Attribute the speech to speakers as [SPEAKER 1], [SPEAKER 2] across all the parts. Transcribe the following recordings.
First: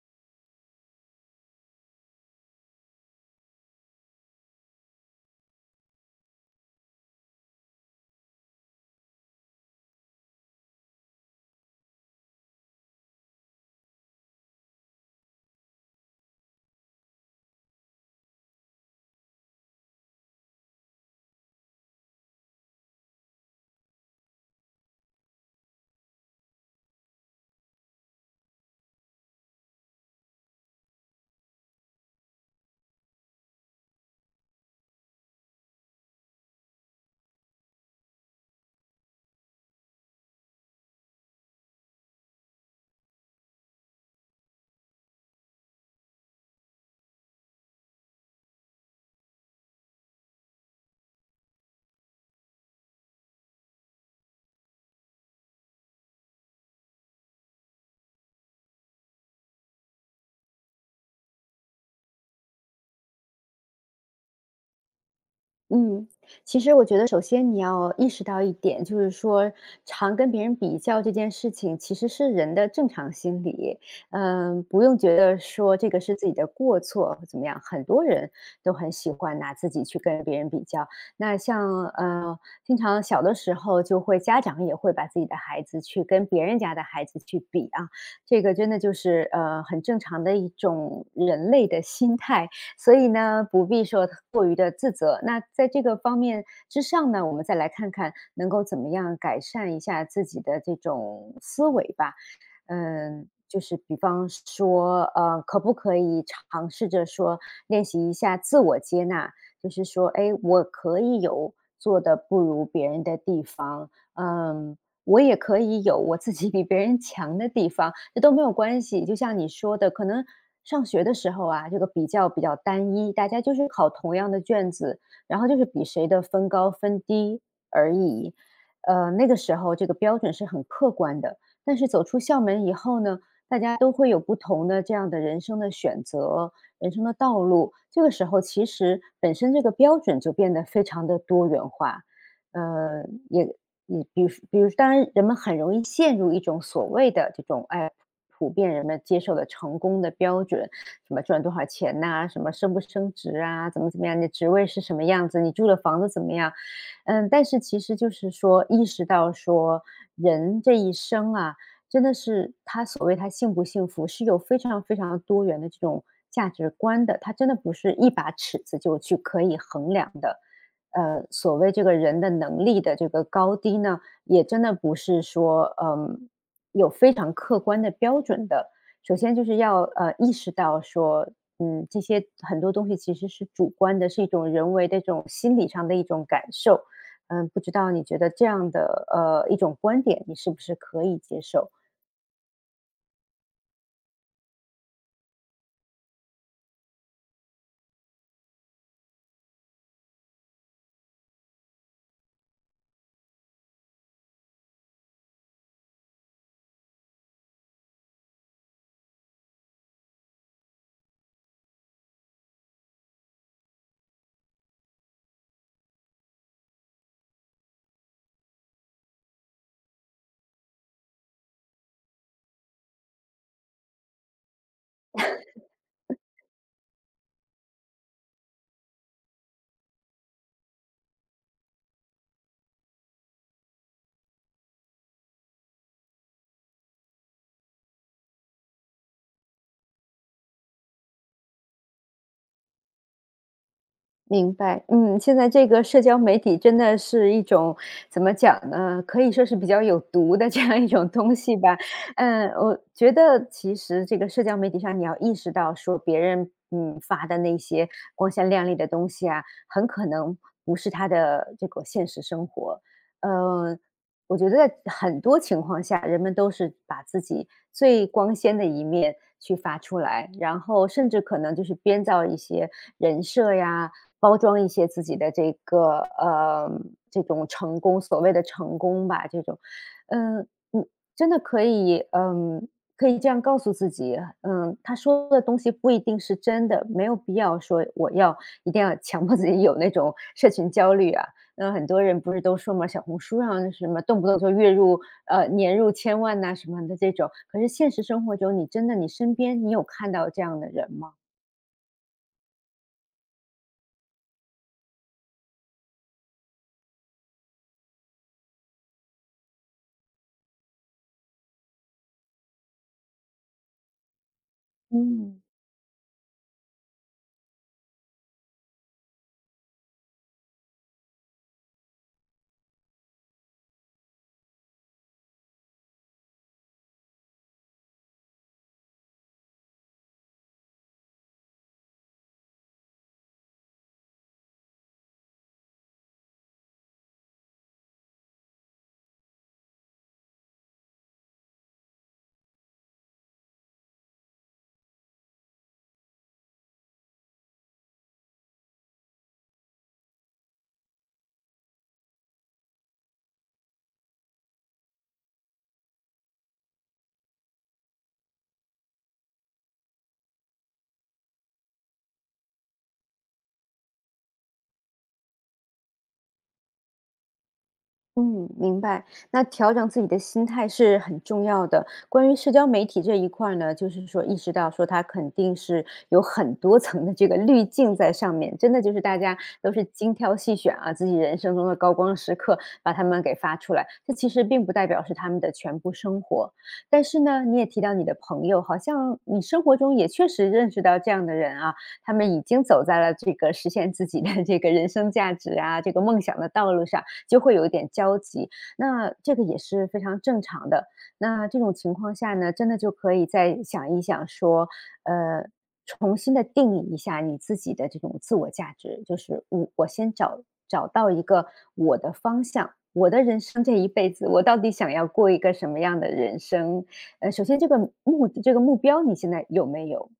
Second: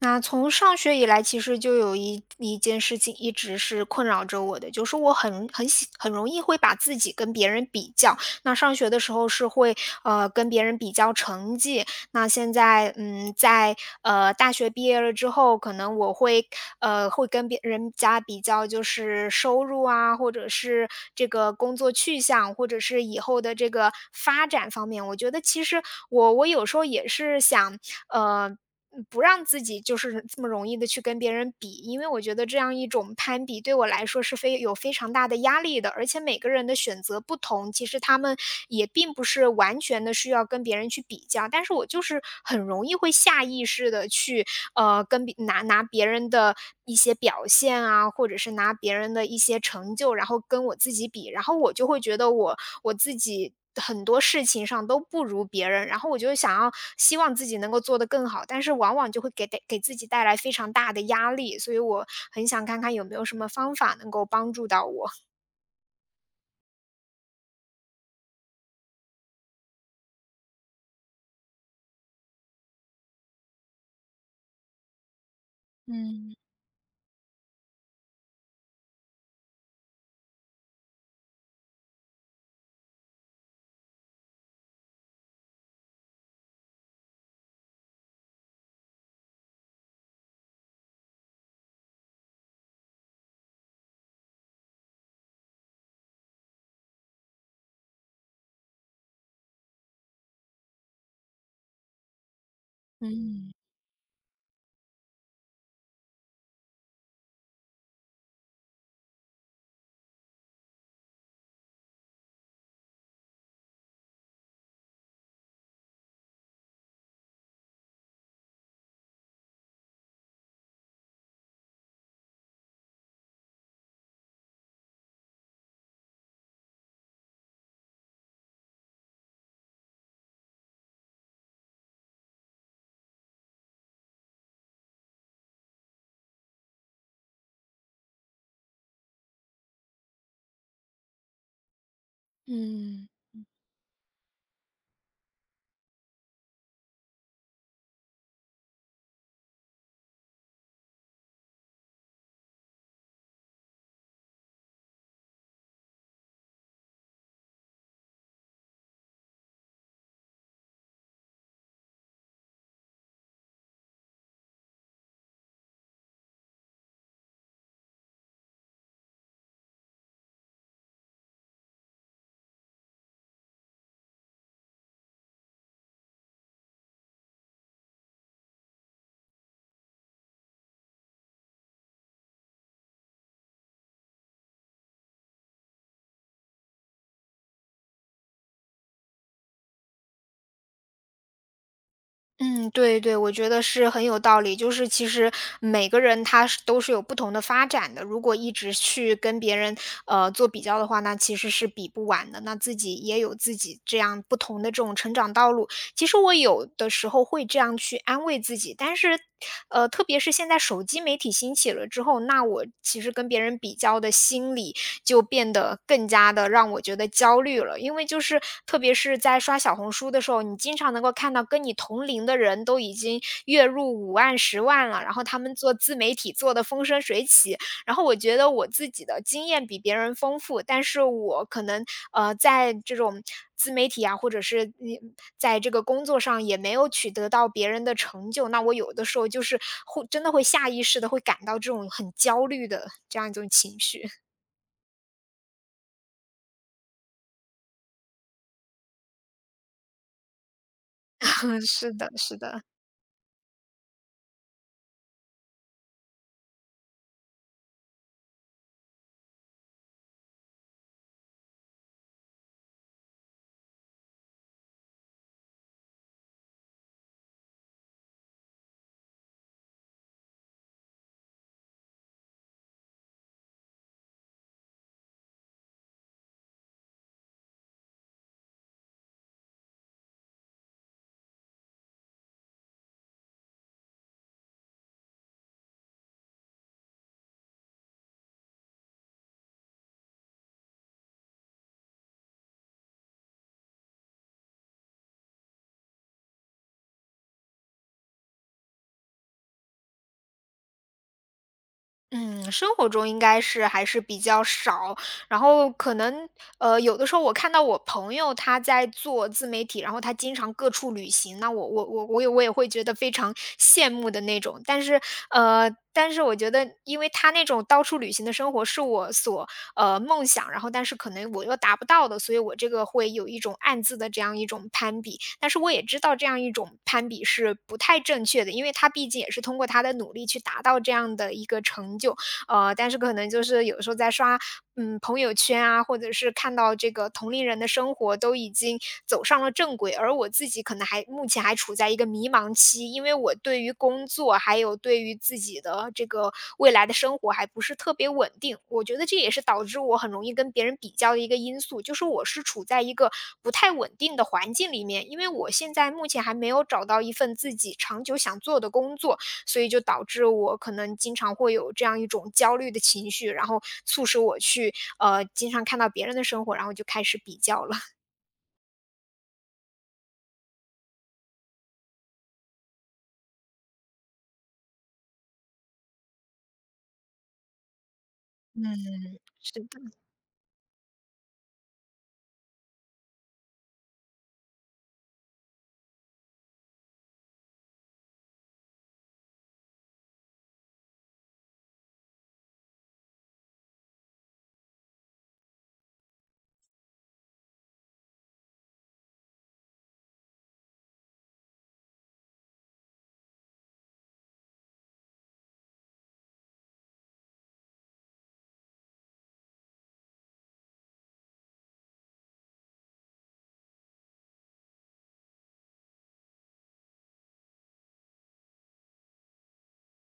[SPEAKER 1] 那从上学以来，其实就有一件事情一直是困扰着我的，就是我很容易会把自己跟别人比较。那上学的时候是会跟别人比较成绩，那现在在大学毕业了之后，可能我会会跟别人家比较，就是收入啊，或者是这个工作去向，或者是以后的这个发展方面。我觉得其实我有时候也是想呃。嗯，不让自己就是这么容易的去跟别人比，因为我觉得这样一种攀比对我来说是非常大的压力的。而且每个人的选择不同，其实他们也并不是完全的需要跟别人去比较，但是我就是很容易会下意识的去跟别拿拿别人的一些表现啊，或者是拿别人的一些成就，然后跟我自己比，然后我就会觉得我自己很多事情上都不如别人，然后我就想要希望自己能够做得更好，但是往往就会给自己带来非常大的压力，所以我很想看看有没有什么方法能够帮助到我。
[SPEAKER 2] 嗯，其实我觉得首先你要意识到一点，就是说常跟别人比较这件事情其实是人的正常心理，嗯，不用觉得说这个是自己
[SPEAKER 1] 嗯
[SPEAKER 2] 的过错或怎么样，很多人都很喜欢拿自己去跟别人比较。那像经常小的时候就会家长也会把自己的孩子去跟别人家的孩子去比啊，这个真的就是很正常的一种人类的心态。所以呢，不必说过于的自责。那在这个方面之上呢，我们再来看看能够怎么样改善一下自己的这种思维吧。嗯，
[SPEAKER 1] 嗯
[SPEAKER 2] 就是比方说，可不可以尝试着说练习一下自我接纳？就是说，哎，我可以有做的不如别人的地方，嗯，我也可以有我自己比别人强的地方，这都没有关系。就像你说的，可能上学的时候啊，这个比较单一，大家就是考同样的卷子，然后就是比谁的分高分低而已。那个时候这个标准是很客观的，但是走出校门以后呢，大家都会有不同的这样的人生的选择、人生的道路。这个时候，其实本身这个标准就变得非常的多元化。呃，
[SPEAKER 1] 嗯。
[SPEAKER 2] 也也比如比如，当然人们很容易陷入一种所谓的这种哎。普遍人们接受的成功的标准，什么赚多少钱呐、什么升不升职啊，怎么样，你的职位是什么样子，你住的房子怎么样，嗯，但是其实就是说，意识到说，人这一生啊，真的是他所谓他幸不幸福，是有非常非常多元的这种价值观的，他真的不是一把尺子就去可以衡量的。所谓这个人的能力的这个高低呢，也真的不是说，嗯，有非常客观的标准的。首先就是要意识到说，嗯，这些很多东西其实是主观的，是一种人为的这种心理上的一种感受。嗯，不知道你觉得这样的一种观点，你是不是可以接受？
[SPEAKER 1] 嗯，对对，我觉得是很有道理。就是其实每个人他是都是有不同的发展的，如果一直去跟别人做比较的话，那其实是比不完的。那自己也有自己这样不同的这种成长道路。其实我有的时候会这样去安慰自己，但是特别是现在手机媒体兴起了之后，那我其实跟别人比较的心理就变得更加的让我觉得焦虑了。因为就是特别是在刷小红书的时候，你经常能够看到跟你同龄的人都已经月入5万、10万了，然后他们做自媒体做的风生水起。然后我觉得我自己的经验比别人丰富，但是我可能呃在这种。自媒体啊，或者是在这个工作上也没有取得到别人的成就，那我有的时候就是会真的会下意识的会感到这种很焦虑的这样一种情绪。
[SPEAKER 2] 明白，嗯，现在这个社交媒体真的是一种怎么讲呢？可以说是比较有毒的这样一种东西
[SPEAKER 1] 嗯，
[SPEAKER 2] 吧。
[SPEAKER 1] 是的，是
[SPEAKER 2] 嗯，
[SPEAKER 1] 的。
[SPEAKER 2] 我觉得其实这个社交媒体上，你要意识到说别人嗯发的那些光鲜亮丽的东西啊，很可能不是他的这个现实生活。呃，我觉得在很多情况下，人们都是把自己最光鲜的一面去发出来，然后甚至可能就是编造一些人设呀。包装一些自己的这个，这种成功所谓的成功吧，这种。嗯，你真的可以嗯，可以这样告诉自己，嗯，他说的东西不一定是真的，没有必要说我要一定要强迫自己有那种 社群焦虑啊。那很多人不是都说嘛，小红书上什么动不动就月入年入千万呐什么的这种，可是现实生活中，你真的你身边，你有看到这样的人吗？
[SPEAKER 1] 嗯，生活中应该是还是比较少，然后可能，有的时候我看到我朋友他在做自媒体，然后他经常各处旅行，那我也会觉得非常羡慕的那种。但是，
[SPEAKER 2] 嗯。
[SPEAKER 1] 但是我觉得因为他那种到处旅行的生活是我所梦想，然后但是可能我又达不到的，所以我这个会有一种暗自的这样一种攀比。但是我也知道这样一种攀比是不太正确的，因为他毕竟也是通过他的努力去达到这样的一个成就，但是可能就是有时候在刷，朋友圈啊，或者是看到这个同龄人的生活都已经走上了正轨，而我自己可能还目前还处在一个迷茫期，因为我对于工作还有对于自己的这个未来的生活还不是特别稳定。我觉得这也是导致我很容易跟别人比较的一个因素，就是我是处在一个不太稳定的环境里面，因为我现在目前还没有找到一份自己长久想做的工作，所以就导致我可能经常会有这样一种焦虑的情绪，然后促使我去经常看到别人的生活，然后就开始比较了。
[SPEAKER 2] 嗯，明白。那调整自己的心态是很重要的。关于社交媒体这一块儿呢，就是说意识到说它肯定是有很多层的这个滤镜在上面，真
[SPEAKER 1] 嗯，
[SPEAKER 2] 的就是大家
[SPEAKER 1] 是
[SPEAKER 2] 都是
[SPEAKER 1] 的，
[SPEAKER 2] 精挑细选啊，自己人生中的高光时刻把他们给发出来。这其实并不代表是他们的全部生活。但是呢，你也提到你的朋友，好像你生活中也确实认识到这样的人啊，他们已经走在了这个实现自己的这个人生价值啊，这个梦想的道路上。就会有一点焦急，那这个也是非常正常的。那这种情况下呢，真的就可以再想一想说，呃，重新的定义一下你自己的这种自我价值，就是我先找找到一个我的方向，我的人生这一辈子，我到底想要过一个什么样的人生？首先这个这个目标你现在有没有？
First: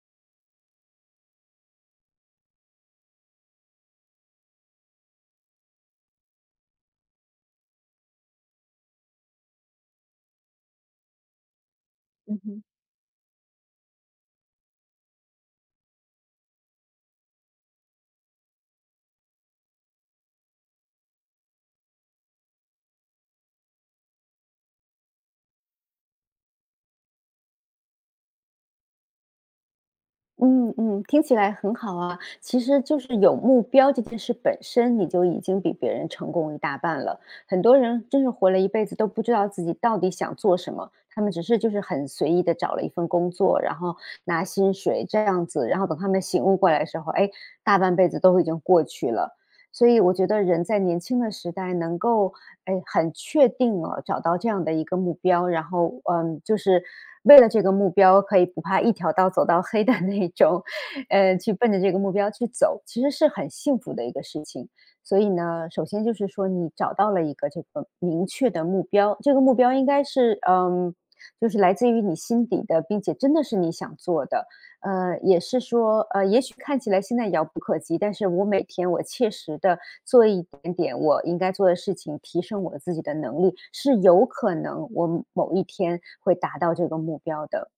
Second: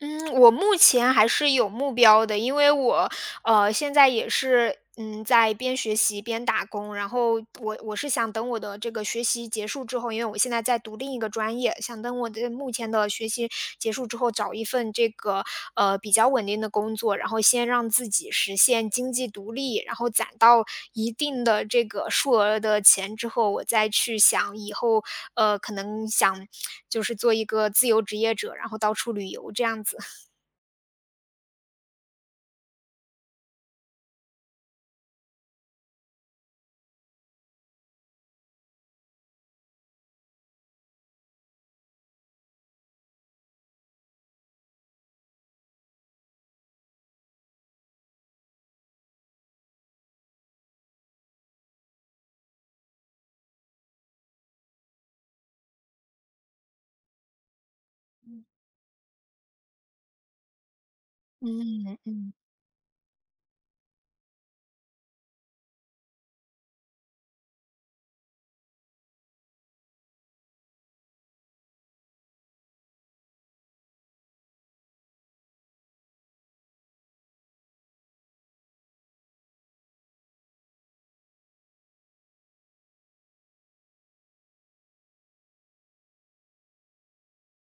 [SPEAKER 1] 嗯，我目前还是有目标的，因为我现在也是，嗯，在边学习边打工，然后我是想等我的这个学习结束之后，因为我现在在读另一个专业，想等我
[SPEAKER 2] 嗯
[SPEAKER 1] 的
[SPEAKER 2] 哼。
[SPEAKER 1] 目前的学习结束之后，找一份这个比较稳定的工作，然后先让自己实现经济独立，然后攒到一定的这个数额的钱之后，我再去想以后可能想就是做一个自由职业者，然后到处旅游这样子。
[SPEAKER 2] 嗯嗯，听起来很好啊。其实就是有目标这件事本身，你就已经比别人成功一大半了。很多人真是活了一辈子都不知道自己到底想做什么，他们只是就是很随意的找了一份工作，然后拿薪水这样子，然后等他们醒悟过来的时候，哎，大半辈子都已经过去了。所以我觉得人在年轻的时代能够，哎，很确定哦，找到这样的一个目标，然后，嗯，就是为了这个目标可以不怕一条道走到黑的那种，去奔着这
[SPEAKER 1] 嗯
[SPEAKER 2] 个目标
[SPEAKER 1] 嗯。
[SPEAKER 2] 去走，其实是很幸福的一个事情。所以呢，首先就是说你找到了一个这个明确的目标，这个目标应该是，嗯，就是来自于你心底的，并且真的是你想做的。也是说，也许看起来现在遥不可及，但是我每天我切实的做一点点我应该做的事情，提升我自己的能力，是有可能我某一天会达到这个目标的。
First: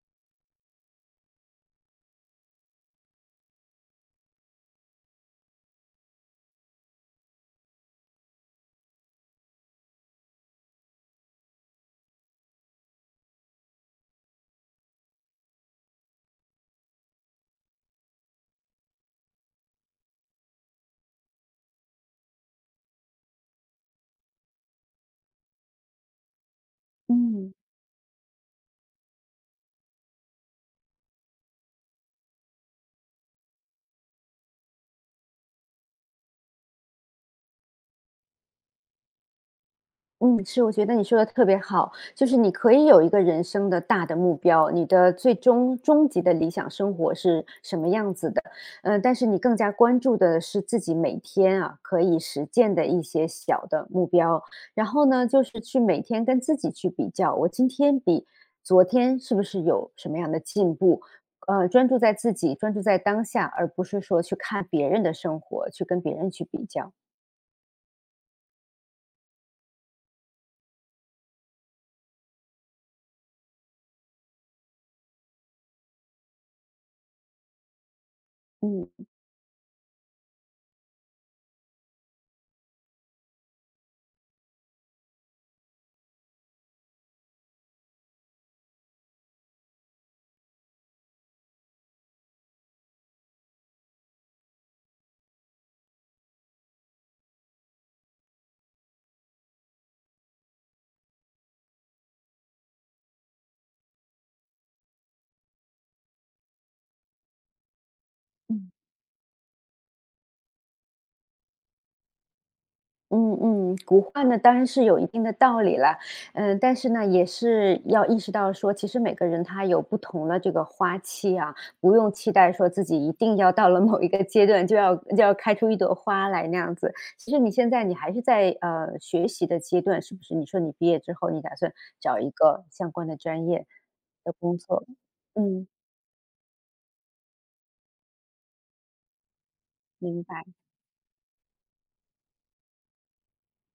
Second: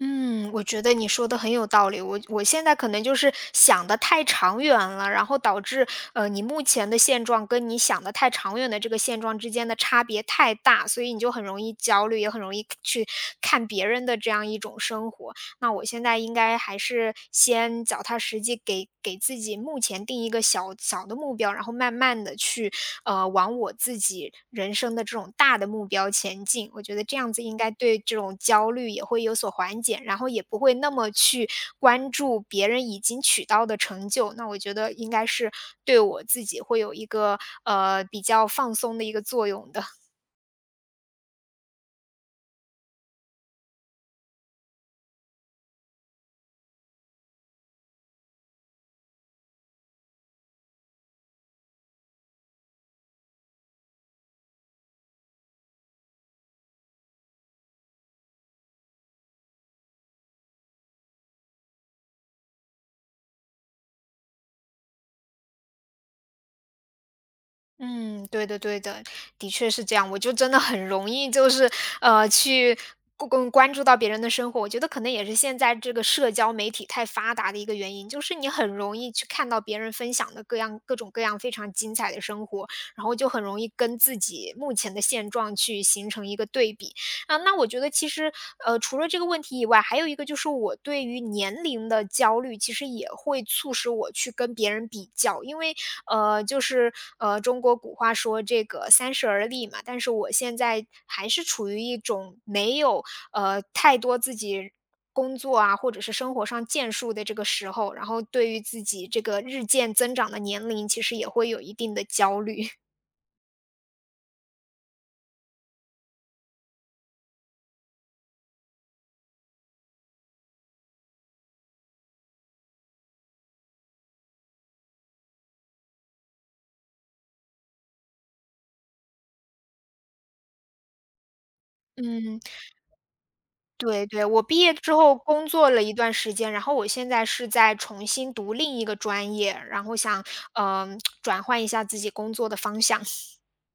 [SPEAKER 1] 嗯，我觉得你说的很有道理。我现在可能就是想的太长远了，然后导致你目前的现状跟你想的太长远的这个现状之间的差别太大，所以你就很容易焦虑，也很容易去看别人的这样一种生活。那我现在应该还是先脚踏实地给自己目前定一个小小的目标，然后慢慢的去，往我自己人生的这种大的目标前进。我觉得这样子
[SPEAKER 2] 嗯。
[SPEAKER 1] 应该对这种焦虑也会有所缓解，然后也不会那么去关注别人已经取到的成就，那我觉得应该是对我自己会有一个，比较放松的一个作用的。
[SPEAKER 2] 嗯，是，我觉得你说的特别好，就是你可以有一个人生的大的目标，你的最终终极的理想生活是什么样子的，嗯，但是你更加关注的是自己每天啊可以实践的一些小的目标，然后呢，就是去每天跟自己去比较，我今天比昨天是不是有什么样的进步？专注在自己，专注在当下，而不是说去看别人的生活，去跟别人去比较。
[SPEAKER 1] 嗯，对的对的，的确是这样。我就真的很容易就是，去关注到别人的生活。我觉得可能也是现在这个社交媒体太发达的一个原因，就是你很容
[SPEAKER 2] 嗯
[SPEAKER 1] 易去看到别人分享的各种各样非常精彩的生活，然后就很容易跟自己目前的现状去形成一个对比。啊，那我觉得其实，除了这个问题以外，还有一个就是我对于年龄的焦虑，其实也会促使我去跟别人比较，因为呃，就是中国古话说这个“三十而立”嘛，但是我现在还是处于一种没有太多自己工作啊，或者是生活上建树的这个时候，然后对于
[SPEAKER 2] 嗯。
[SPEAKER 1] 自己这个日渐增长的年龄，其实也会有一定的焦虑。
[SPEAKER 2] 嗯嗯，古话呢当然是有一定的道理啦，嗯，但是呢也是要意识到说，其实每个人他有不同的这个花期啊，不用期待说自己一定要到了某一个阶段就要开出一朵花来那样子。其实你现在你还是在学习的阶段，是不是？你说你毕业之后，你打算找一
[SPEAKER 1] 嗯，
[SPEAKER 2] 个相关的专业
[SPEAKER 1] 对对，
[SPEAKER 2] 的
[SPEAKER 1] 我毕
[SPEAKER 2] 工
[SPEAKER 1] 业
[SPEAKER 2] 作？
[SPEAKER 1] 之后工
[SPEAKER 2] 嗯，
[SPEAKER 1] 作了一段时间，然后我现在是在重新读另一个专业，然后
[SPEAKER 2] 明
[SPEAKER 1] 想
[SPEAKER 2] 白。
[SPEAKER 1] 转换一下自己工作的方向。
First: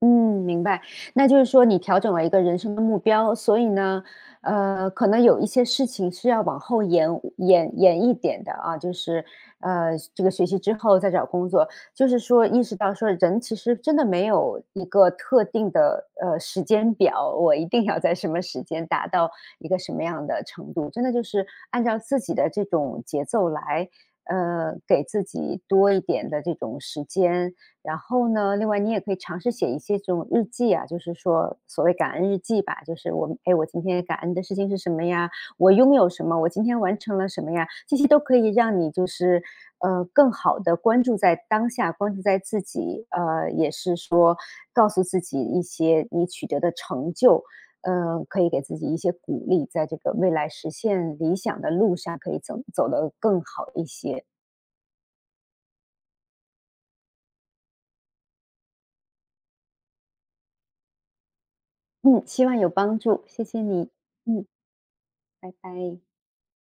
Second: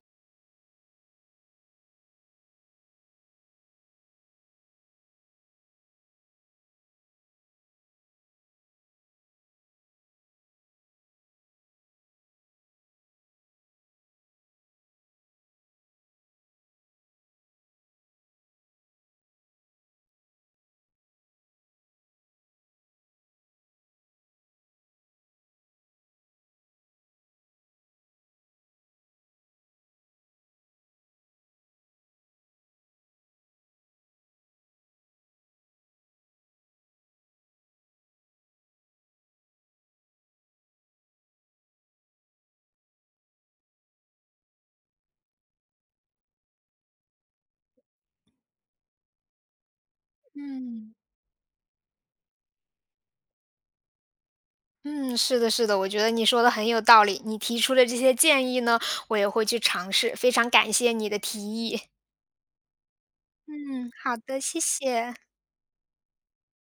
[SPEAKER 2] 嗯，明白。那就是说你调整了一个人生的目标，所以呢，可能有一些事情是要往后延一点的啊，就是这个学习之后再找工作，就是说意识到说人其实真的没有一个特定的时间表，我一定要在什么时间达到一个什么样的程度，真的就是按照自己的这种节奏来，给自己多一点的这种时间。然后呢，另外你也可以尝试写一些这种日记啊，就是说所谓感恩日记吧，就是我，哎，我今天感恩的事情是什么呀？我拥有什么？我今天完成了什么呀？这些都可以让你就是更好的关注在当下，关注在自己，也是说告诉自己一些你取得的成就，可以给自己一些鼓励，在这个未来实
[SPEAKER 1] 嗯。
[SPEAKER 2] 现理想的路上可以走走得更好一些。
[SPEAKER 1] 嗯，是的，是的，我觉得你说的很有道理。你提出的这些建议呢，我也会去尝试。非常感谢你的提议。
[SPEAKER 2] 嗯，希望有帮助，谢谢
[SPEAKER 1] 嗯，
[SPEAKER 2] 你。
[SPEAKER 1] 好的，
[SPEAKER 2] 嗯。
[SPEAKER 1] 谢谢。
[SPEAKER 2] 拜拜。